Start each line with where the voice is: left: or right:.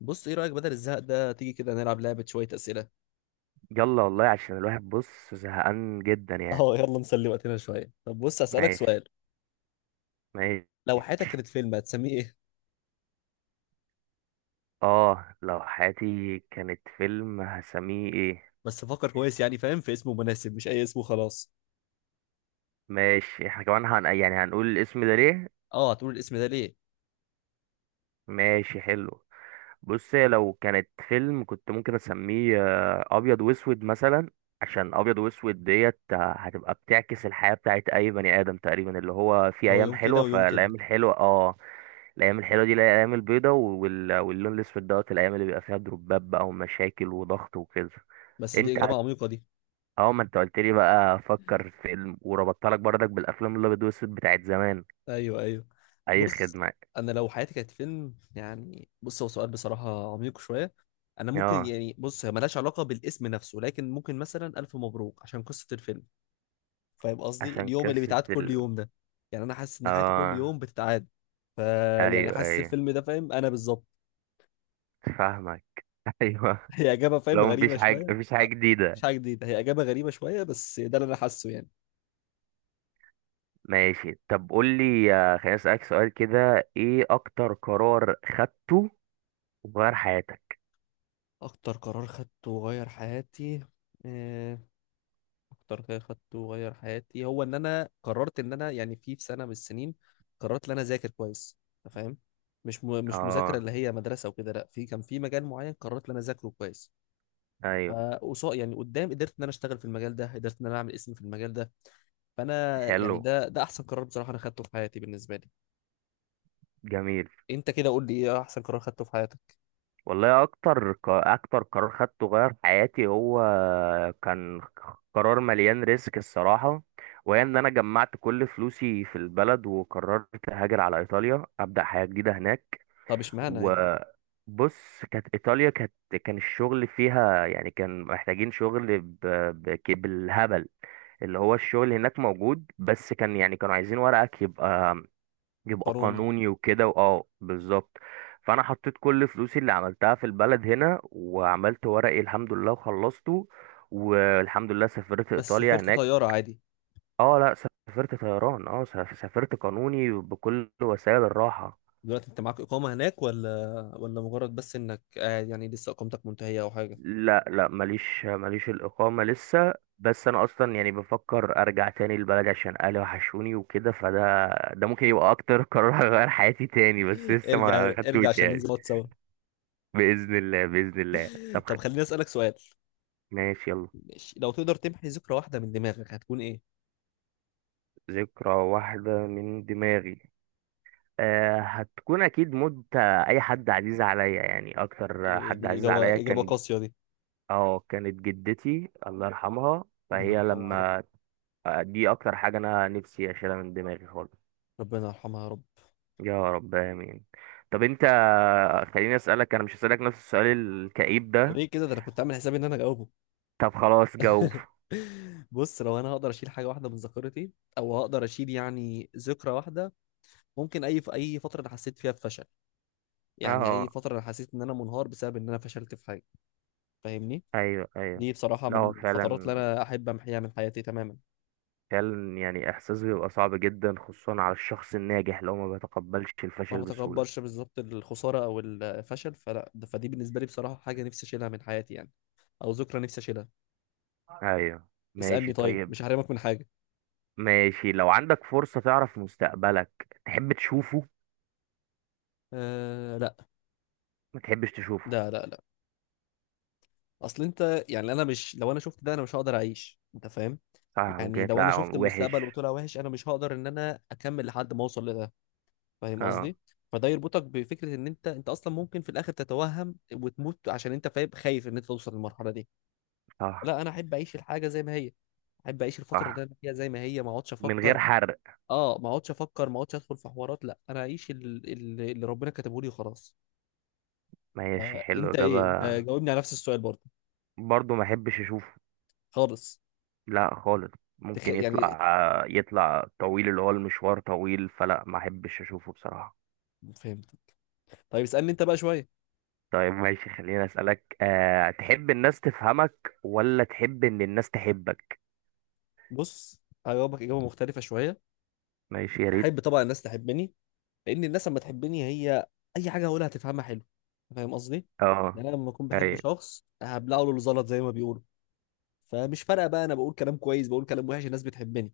left: بص ايه رأيك بدل الزهق ده تيجي كده نلعب لعبة شوية أسئلة.
right: يلا والله عشان الواحد بص زهقان جدا يعني.
left: اه يلا نسلي وقتنا شوية. طب بص هسألك
right: ماشي،
left: سؤال،
right: ماشي.
left: لو حياتك كانت فيلم هتسميه ايه؟
right: اه لو حياتي كانت فيلم هسميه ايه؟
left: بس فكر كويس، يعني فاهم، في اسمه مناسب مش أي اسم وخلاص.
right: ماشي احنا كمان يعني هنقول الاسم ده ليه.
left: اه هتقول الاسم ده ليه.
right: ماشي حلو. بص هي لو كانت فيلم كنت ممكن اسميه ابيض واسود مثلا. عشان ابيض واسود ديت، هتبقى بتعكس الحياة بتاعت اي بني ادم تقريبا اللي هو في
left: اللي هو
right: ايام
left: يوم كده
right: حلوة،
left: ويوم كده.
right: فالايام الحلوة اه الايام الحلوه دي الايام البيضه، واللون الاسود دوت الايام اللي بيبقى فيها دروبات بقى ومشاكل وضغط وكده.
left: بس دي
right: انت هت-
left: إجابة عميقة دي.
right: اه ما انت قلت لي بقى فكر في فيلم، وربطت لك برضك بالافلام الابيض والاسود بتاعت زمان.
left: ايوه ايوه.
right: اي
left: بص
right: خدمه.
left: انا لو حياتي كانت فيلم، يعني بص هو سؤال بصراحة عميق شوية. انا ممكن،
right: اه
left: يعني بص هي ملهاش علاقة بالاسم نفسه، لكن ممكن مثلا ألف مبروك عشان قصة الفيلم. فاهم قصدي،
right: عشان
left: اليوم اللي
right: قصه
left: بيتعاد كل
right: ال
left: يوم ده. يعني انا حاسس ان حياتي كل
right: اه
left: يوم بتتعاد. ف يعني
right: ايوه
left: حاسس
right: ايوه
left: الفيلم ده، فاهم انا بالظبط.
right: فاهمك. ايوه.
left: هي اجابه، فاهم،
right: لو مفيش
left: غريبه
right: حاجه
left: شويه.
right: مفيش حاجه
left: أه، مش
right: جديده.
left: حاجه جديده، هي اجابه غريبه شويه بس ده اللي انا حاسه يعني.
right: ماشي طب قول لي، خليني اسالك سؤال كده، ايه اكتر قرار خدته وغير حياتك؟
left: اكتر قرار خدته وغير حياتي. آه، اكتر قرار خدته وغير حياتي هو ان انا قررت ان انا، يعني في سنه من السنين قررت ان انا اذاكر كويس. أنت فاهم. مش مذاكره
right: اه.
left: اللي هي مدرسه وكده، لا في كان في مجال معين قررت ان انا اذاكره كويس.
right: ايوه.
left: فقصاد يعني قدام قدرت ان انا اشتغل في المجال ده، قدرت ان انا اعمل اسم في المجال ده. فانا يعني
right: حلو.
left: ده احسن قرار بصراحه انا خدته في حياتي بالنسبه لي.
right: جميل.
left: انت كده قول لي ايه احسن قرار خدته في حياتك.
right: والله اكتر اكتر قرار خدته غير حياتي هو كان قرار مليان ريسك الصراحه، وهي ان انا جمعت كل فلوسي في البلد وقررت اهاجر على ايطاليا ابدا حياه جديده هناك.
left: طب اشمعنى يعني.
right: وبص كانت ايطاليا كانت كان الشغل فيها يعني كان محتاجين شغل بالهبل. اللي هو الشغل هناك موجود، بس كان يعني كانوا عايزين ورقك يبقى يبقى
left: قاروني.
right: قانوني وكده، واه بالظبط. فانا حطيت كل فلوسي اللي عملتها في البلد هنا، وعملت ورقي الحمد لله وخلصته، والحمد لله سافرت
left: بس
right: ايطاليا
left: سافرت
right: هناك.
left: طياره عادي؟
right: اه لا، سافرت طيران، اه سافرت قانوني بكل وسائل الراحة.
left: دلوقتي انت معاك اقامه هناك ولا؟ ولا مجرد بس انك قاعد، يعني لسه اقامتك منتهيه او حاجه؟
right: لا لا، ماليش ماليش الاقامة لسه، بس انا اصلا يعني بفكر ارجع تاني البلد عشان اهلي وحشوني وكده، فده ده ممكن يبقى اكتر قرار هيغير حياتي تاني، بس لسه
left: ارجع
right: ما
left: ارجع
right: خدتوش
left: عشان ننزل
right: يعني.
left: نقعد سوا.
right: بإذن الله بإذن الله. طب
left: طب خليني اسالك سؤال.
right: ماشي يلا.
left: ماشي. لو تقدر تمحي ذكرى واحده من دماغك هتكون ايه؟
right: ذكرى واحدة من دماغي؟ هتكون أكيد موت أي حد عزيز عليا، يعني أكتر
left: إيه
right: حد
left: دي،
right: عزيز
left: اجابه
right: عليا
left: اجابه
right: كان،
left: قاسيه دي.
right: اه كانت جدتي الله يرحمها.
left: ربنا
right: فهي
left: يرحمها يا رب.
right: لما، دي أكتر حاجة أنا نفسي أشيلها من دماغي خالص.
left: ربنا يرحمها يا رب.
right: يا رب آمين. طب أنت، خليني أسألك، أنا مش هسألك نفس السؤال الكئيب ده.
left: ليه كده، ده انا كنت عامل حسابي ان انا هجاوبه.
right: طب خلاص جاوب.
left: بص لو انا هقدر اشيل حاجه واحده من ذاكرتي، او هقدر اشيل يعني ذكرى واحده، ممكن اي، في اي فتره انا حسيت فيها بفشل. يعني اي
right: اه.
left: فتره انا حسيت ان انا منهار بسبب ان انا فشلت في حاجه. فاهمني.
right: أيوه أيوه.
left: دي بصراحه
right: لا
left: من
right: هو
left: الفترات اللي
right: فعلا،
left: انا احب امحيها من حياتي تماما.
right: فعلا يعني احساس بيبقى صعب جدا خصوصا على الشخص الناجح لو ما بيتقبلش
left: ما
right: الفشل بسهولة.
left: بتكبرش بالظبط الخساره او الفشل، فلا فدي بالنسبه لي بصراحه حاجه نفسي اشيلها من حياتي يعني، او ذكرى نفسي اشيلها.
right: ايوه.
left: اسالني
right: ماشي
left: طيب،
right: طيب.
left: مش هحرمك من حاجه.
right: ماشي لو عندك فرصة تعرف مستقبلك تحب تشوفه؟
left: أه لا.
right: ما تحبش تشوفه؟
left: لا لا لا. اصل انت يعني، انا مش، لو انا شفت ده انا مش هقدر اعيش، انت فاهم.
right: صح، ممكن
left: يعني لو انا
right: يطلع
left: شفت المستقبل
right: وحش.
left: وطلع وحش انا مش هقدر ان انا اكمل لحد ما اوصل لده. فاهم
right: اه.
left: قصدي. فده يربطك بفكره ان انت، انت اصلا ممكن في الاخر تتوهم وتموت عشان انت فاهم خايف ان انت توصل للمرحله دي.
right: صح.
left: لا انا احب اعيش الحاجه زي ما هي، احب اعيش الفتره اللي
right: صح.
left: انا فيها زي ما هي، ما اقعدش
right: من
left: افكر.
right: غير حرق.
left: اه ما اقعدش افكر، ما اقعدش ادخل في حوارات، لا انا اعيش اللي ربنا كاتبه لي وخلاص.
right: ماشي حلو
left: انت ايه،
right: اجابة.
left: انت جاوبني على نفس السؤال برضه.
right: برضو ما احبش اشوفه.
left: خالص.
right: لا خالص. ممكن
left: يعني.
right: يطلع، يطلع طويل اللي هو المشوار طويل، فلا ما احبش اشوفه بصراحة.
left: فهمت. طيب اسألني انت بقى شوية.
right: طيب ماشي خليني أسألك، تحب الناس تفهمك ولا تحب إن الناس تحبك؟
left: بص هجاوبك إجابة مختلفة شوية.
right: ماشي يا ريت.
left: أحب طبعا الناس تحبني، لأن الناس لما تحبني هي، أي حاجة هقولها هتفهمها حلو. فاهم قصدي؟
right: اه.
left: يعني أنا لما أكون بحب
right: أي.
left: شخص هبلعه له الزلط زي ما بيقولوا. فمش فارقة بقى، أنا بقول كلام كويس، بقول كلام وحش، الناس بتحبني.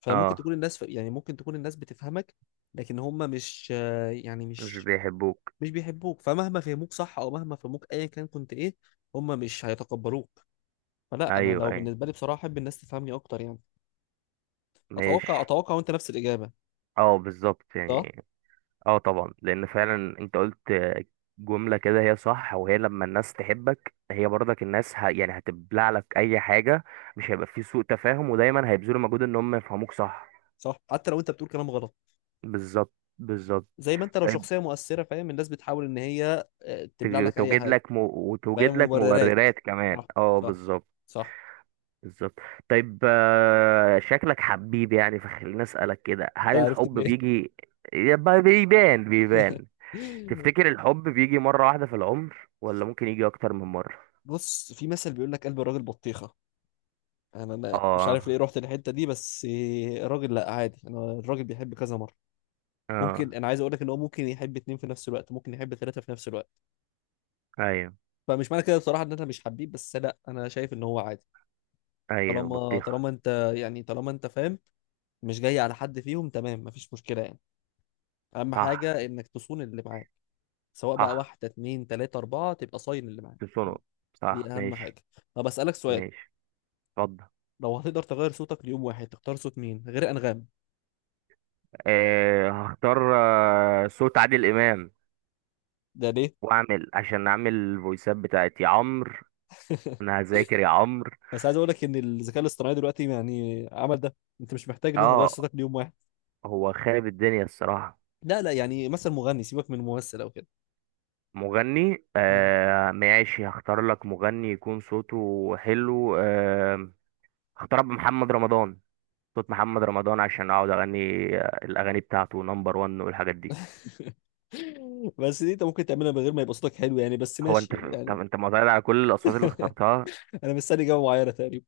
left: فممكن
right: اه.
left: تكون الناس، يعني ممكن تكون الناس بتفهمك، لكن هم مش، يعني
right: مش
left: مش
right: بيحبوك.
left: مش بيحبوك، فمهما فهموك صح أو مهما فهموك أيا كان كنت إيه، هم مش هيتقبلوك. فلا أنا
right: أيوه
left: لو،
right: أيوه.
left: بالنسبة لي بصراحة أحب الناس تفهمني أكتر يعني.
right: ماشي.
left: اتوقع اتوقع وانت نفس الاجابه.
right: اه بالظبط
left: صح.
right: يعني. اه طبعا، لأن فعلا أنت قلت جملة كده هي صح، وهي لما الناس تحبك هي برضك الناس يعني هتبلع لك أي حاجة، مش هيبقى في سوء تفاهم، ودايما هيبذلوا مجهود إن هم يفهموك صح.
left: صح حتى لو انت بتقول كلام غلط.
right: بالظبط. بالظبط.
left: زي ما انت لو
right: طيب
left: شخصيه مؤثره، فاهم، الناس بتحاول ان هي تبلع لك اي
right: توجد
left: حاجه.
right: لك
left: فاهم،
right: وتوجد لك
left: مبررات.
right: مبررات كمان،
left: صح.
right: اه
left: صح.
right: بالظبط.
left: صح.
right: بالظبط. طيب، شكلك حبيب يعني، فخليني اسألك كده،
left: انت
right: هل
left: عرفت
right: الحب
left: منين؟
right: بيجي يبقى بيبان بيبان؟ تفتكر الحب بيجي مرة واحدة في العمر ولا ممكن يجي أكتر من مرة؟
left: بص في مثل بيقول لك قلب الراجل بطيخه. انا انا مش
right: اه.
left: عارف ليه رحت الحته دي، بس الراجل، لا عادي انا الراجل بيحب كذا مره. ممكن،
right: اه.
left: انا عايز اقول لك ان هو ممكن يحب اتنين في نفس الوقت، ممكن يحب ثلاثه في نفس الوقت.
right: ايوه
left: فمش معنى كده بصراحه ان انا مش حبيب، بس لا انا شايف ان هو عادي.
right: ايوه
left: طالما
right: بطيخة.
left: طالما انت، يعني طالما انت فاهم، مش جاي على حد فيهم، تمام، مفيش مشكلة يعني. اهم
right: صح.
left: حاجة انك تصون اللي معاك. سواء بقى
right: صح.
left: واحدة اتنين تلاتة اربعة، تبقى صاين اللي معاك.
right: تصنع. صح
left: دي اهم
right: ماشي.
left: حاجة. طب اسألك سؤال.
right: ماشي اتفضل.
left: لو هتقدر تغير صوتك ليوم واحد تختار صوت مين غير انغام؟
right: هختار صوت عادل إمام،
left: ده ليه؟
right: واعمل عشان اعمل الفويسات بتاعت يا عمرو. انا هذاكر يا عمرو.
left: بس عايز اقول لك ان الذكاء الاصطناعي دلوقتي يعني عمل ده، انت مش محتاج ان انت تغير
right: اه
left: صوتك ليوم واحد.
right: هو خارب الدنيا الصراحه.
left: لا لا، يعني مثلا مغني، سيبك من ممثل او كده.
right: مغني،
left: اه.
right: ماشي هختار لك مغني يكون صوته حلو. هختار محمد رمضان. صوت محمد رمضان عشان اقعد اغني، الاغاني بتاعته نمبر 1 والحاجات دي.
left: بس دي انت ممكن تعملها من غير ما يبقى صوتك حلو يعني، بس
right: هو انت،
left: ماشي يعني.
right: طب انت معترض على كل الاصوات اللي اخترتها؟
left: انا مستني اجابه معينه تقريبا.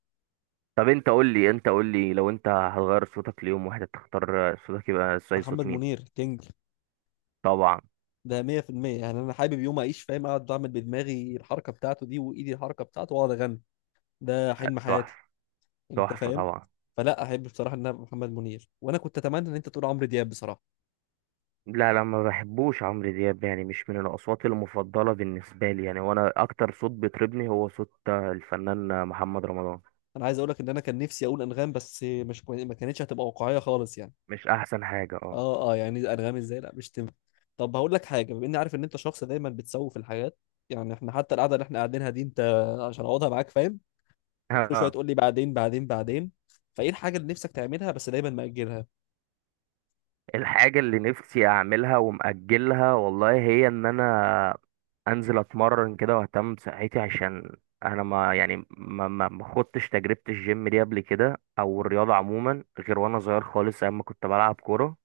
right: طب انت قول لي، انت قول لي، لو انت هتغير صوتك ليوم واحد تختار صوتك يبقى زي صوت
left: محمد
right: مين؟
left: منير، كينج.
right: طبعا.
left: ده 100% يعني، انا حابب يوم اعيش، فاهم، اقعد اعمل بدماغي الحركه بتاعته دي وايدي الحركه بتاعته واقعد اغني. ده حلم
right: تحفه.
left: حياتي. انت
right: تحفه
left: فاهم.
right: طبعا.
left: فلا احب بصراحه ان أنا محمد منير، وانا كنت اتمنى ان انت تقول عمرو دياب بصراحه.
right: لا لا ما بحبوش عمرو دياب يعني، مش من الاصوات المفضله بالنسبه لي يعني، وانا اكتر صوت بيطربني هو صوت الفنان محمد رمضان.
left: انا عايز اقول لك ان انا كان نفسي اقول انغام، بس مش كوي- ما كانتش هتبقى واقعيه خالص يعني.
right: مش احسن حاجه اه.
left: اه اه يعني انغام ازاي، لا مش تنفع. طب هقول لك حاجه، بما اني عارف ان انت شخص دايما بتسوف الحاجات. يعني احنا حتى القعده اللي احنا قاعدينها دي انت، عشان اقعدها معاك، فاهم، كل شويه
right: اه.
left: تقول لي بعدين بعدين بعدين. فايه الحاجه اللي نفسك تعملها بس دايما مأجلها؟
right: الحاجه اللي نفسي اعملها ومأجلها والله هي ان انا انزل اتمرن كده واهتم بصحتي، عشان انا ما يعني ما خدتش تجربه الجيم دي قبل كده، او
left: م.
right: الرياضه عموما غير وانا صغير خالص ايام ما كنت بلعب كوره.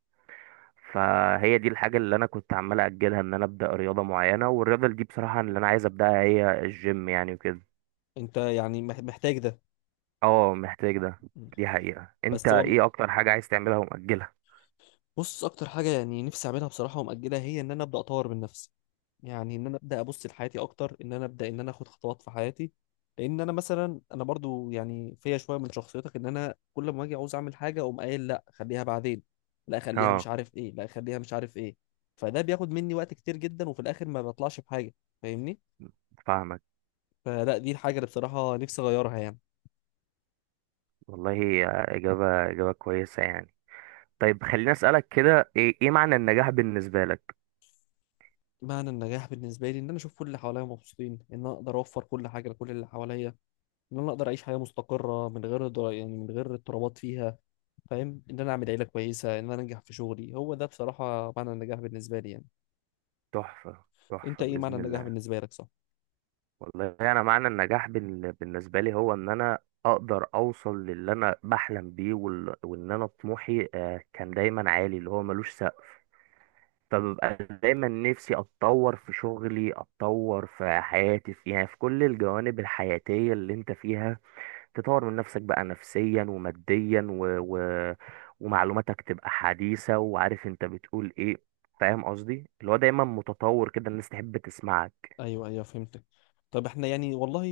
right: فهي دي الحاجة اللي أنا كنت عمال أجلها، إن أنا أبدأ رياضة معينة، والرياضة اللي دي بصراحة اللي أنا عايز أبدأها هي الجيم يعني وكده.
left: انت يعني محتاج ده.
right: اه محتاج ده.
left: م.
right: دي حقيقة. أنت
left: بس والله،
right: إيه أكتر حاجة عايز تعملها ومأجلها؟
left: بص اكتر حاجه يعني نفسي اعملها بصراحه ومأجلها هي ان انا ابدا اطور من نفسي. يعني ان انا ابدا ابص لحياتي اكتر، ان انا ابدا ان انا اخد خطوات في حياتي. لان انا مثلا انا برضو يعني فيا شويه من شخصيتك، ان انا كل ما اجي عاوز اعمل حاجه اقوم قايل لا خليها بعدين، لا خليها مش
right: اه.
left: عارف ايه، لا خليها مش عارف ايه. فده بياخد مني وقت كتير جدا وفي الاخر ما بطلعش بحاجه. فاهمني.
right: فاهمك.
left: فلا دي الحاجة اللي بصراحة نفسي أغيرها يعني.
right: والله هي إجابة إجابة كويسة يعني. طيب خليني أسألك كده، إيه إيه معنى النجاح بالنسبة لك؟
left: معنى النجاح بالنسبة لي إن أنا أشوف كل اللي حواليا مبسوطين، إن أنا أقدر أوفر كل حاجة لكل اللي حواليا، إن أنا أقدر أعيش حياة مستقرة من غير يعني من غير اضطرابات فيها. فاهم، إن أنا أعمل عيلة كويسة، إن أنا أنجح في شغلي، هو ده بصراحة معنى النجاح بالنسبة لي يعني.
right: تحفة
left: أنت
right: تحفة
left: إيه معنى
right: بإذن
left: النجاح
right: الله.
left: بالنسبة لك؟
right: والله انا معنى النجاح بالنسبه لي هو ان انا اقدر اوصل للي انا بحلم بيه، وان انا طموحي كان دايما عالي اللي هو ملوش سقف. فببقى دايما نفسي اتطور في شغلي، اتطور في حياتي، في يعني في كل الجوانب الحياتيه اللي انت فيها تطور من نفسك بقى، نفسيا وماديا و... ومعلوماتك تبقى حديثه، وعارف انت بتقول ايه. فاهم قصدي اللي هو دايما متطور كده، الناس تحب تسمعك.
left: ايوه ايوه فهمتك. طب احنا يعني والله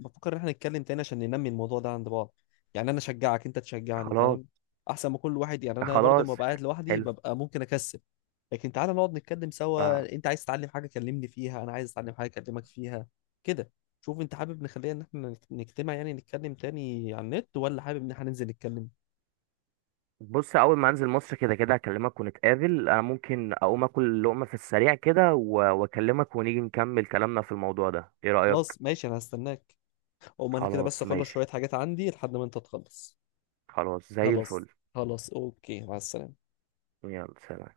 left: بفكر ان احنا نتكلم تاني عشان ننمي الموضوع ده عند بعض. يعني انا اشجعك انت تشجعني،
right: خلاص.
left: فاهم. احسن ما كل واحد، يعني انا برضه لما
right: خلاص
left: ببقى قاعد لوحدي
right: حلو.
left: ببقى ممكن اكسل. لكن تعالى نقعد نتكلم
right: فاهم.
left: سوا، انت عايز تتعلم حاجه كلمني فيها، انا عايز اتعلم حاجه اكلمك فيها. كده. شوف انت حابب نخليها ان احنا نجتمع يعني نتكلم تاني على النت، ولا حابب ان احنا ننزل نتكلم؟
right: بص اول ما انزل مصر كده كده هكلمك ونتقابل، انا ممكن اقوم اكل لقمه في السريع كده واكلمك ونيجي نكمل كلامنا في الموضوع ده، ايه رايك؟
left: خلاص ماشي انا هستناك. او ما انا كده، بس
right: خلاص
left: اخلص
right: ماشي.
left: شويه حاجات عندي لحد ما انت تخلص.
right: خلاص زي
left: خلاص.
right: الفل.
left: خلاص اوكي، مع السلامه.
right: يلا سلام.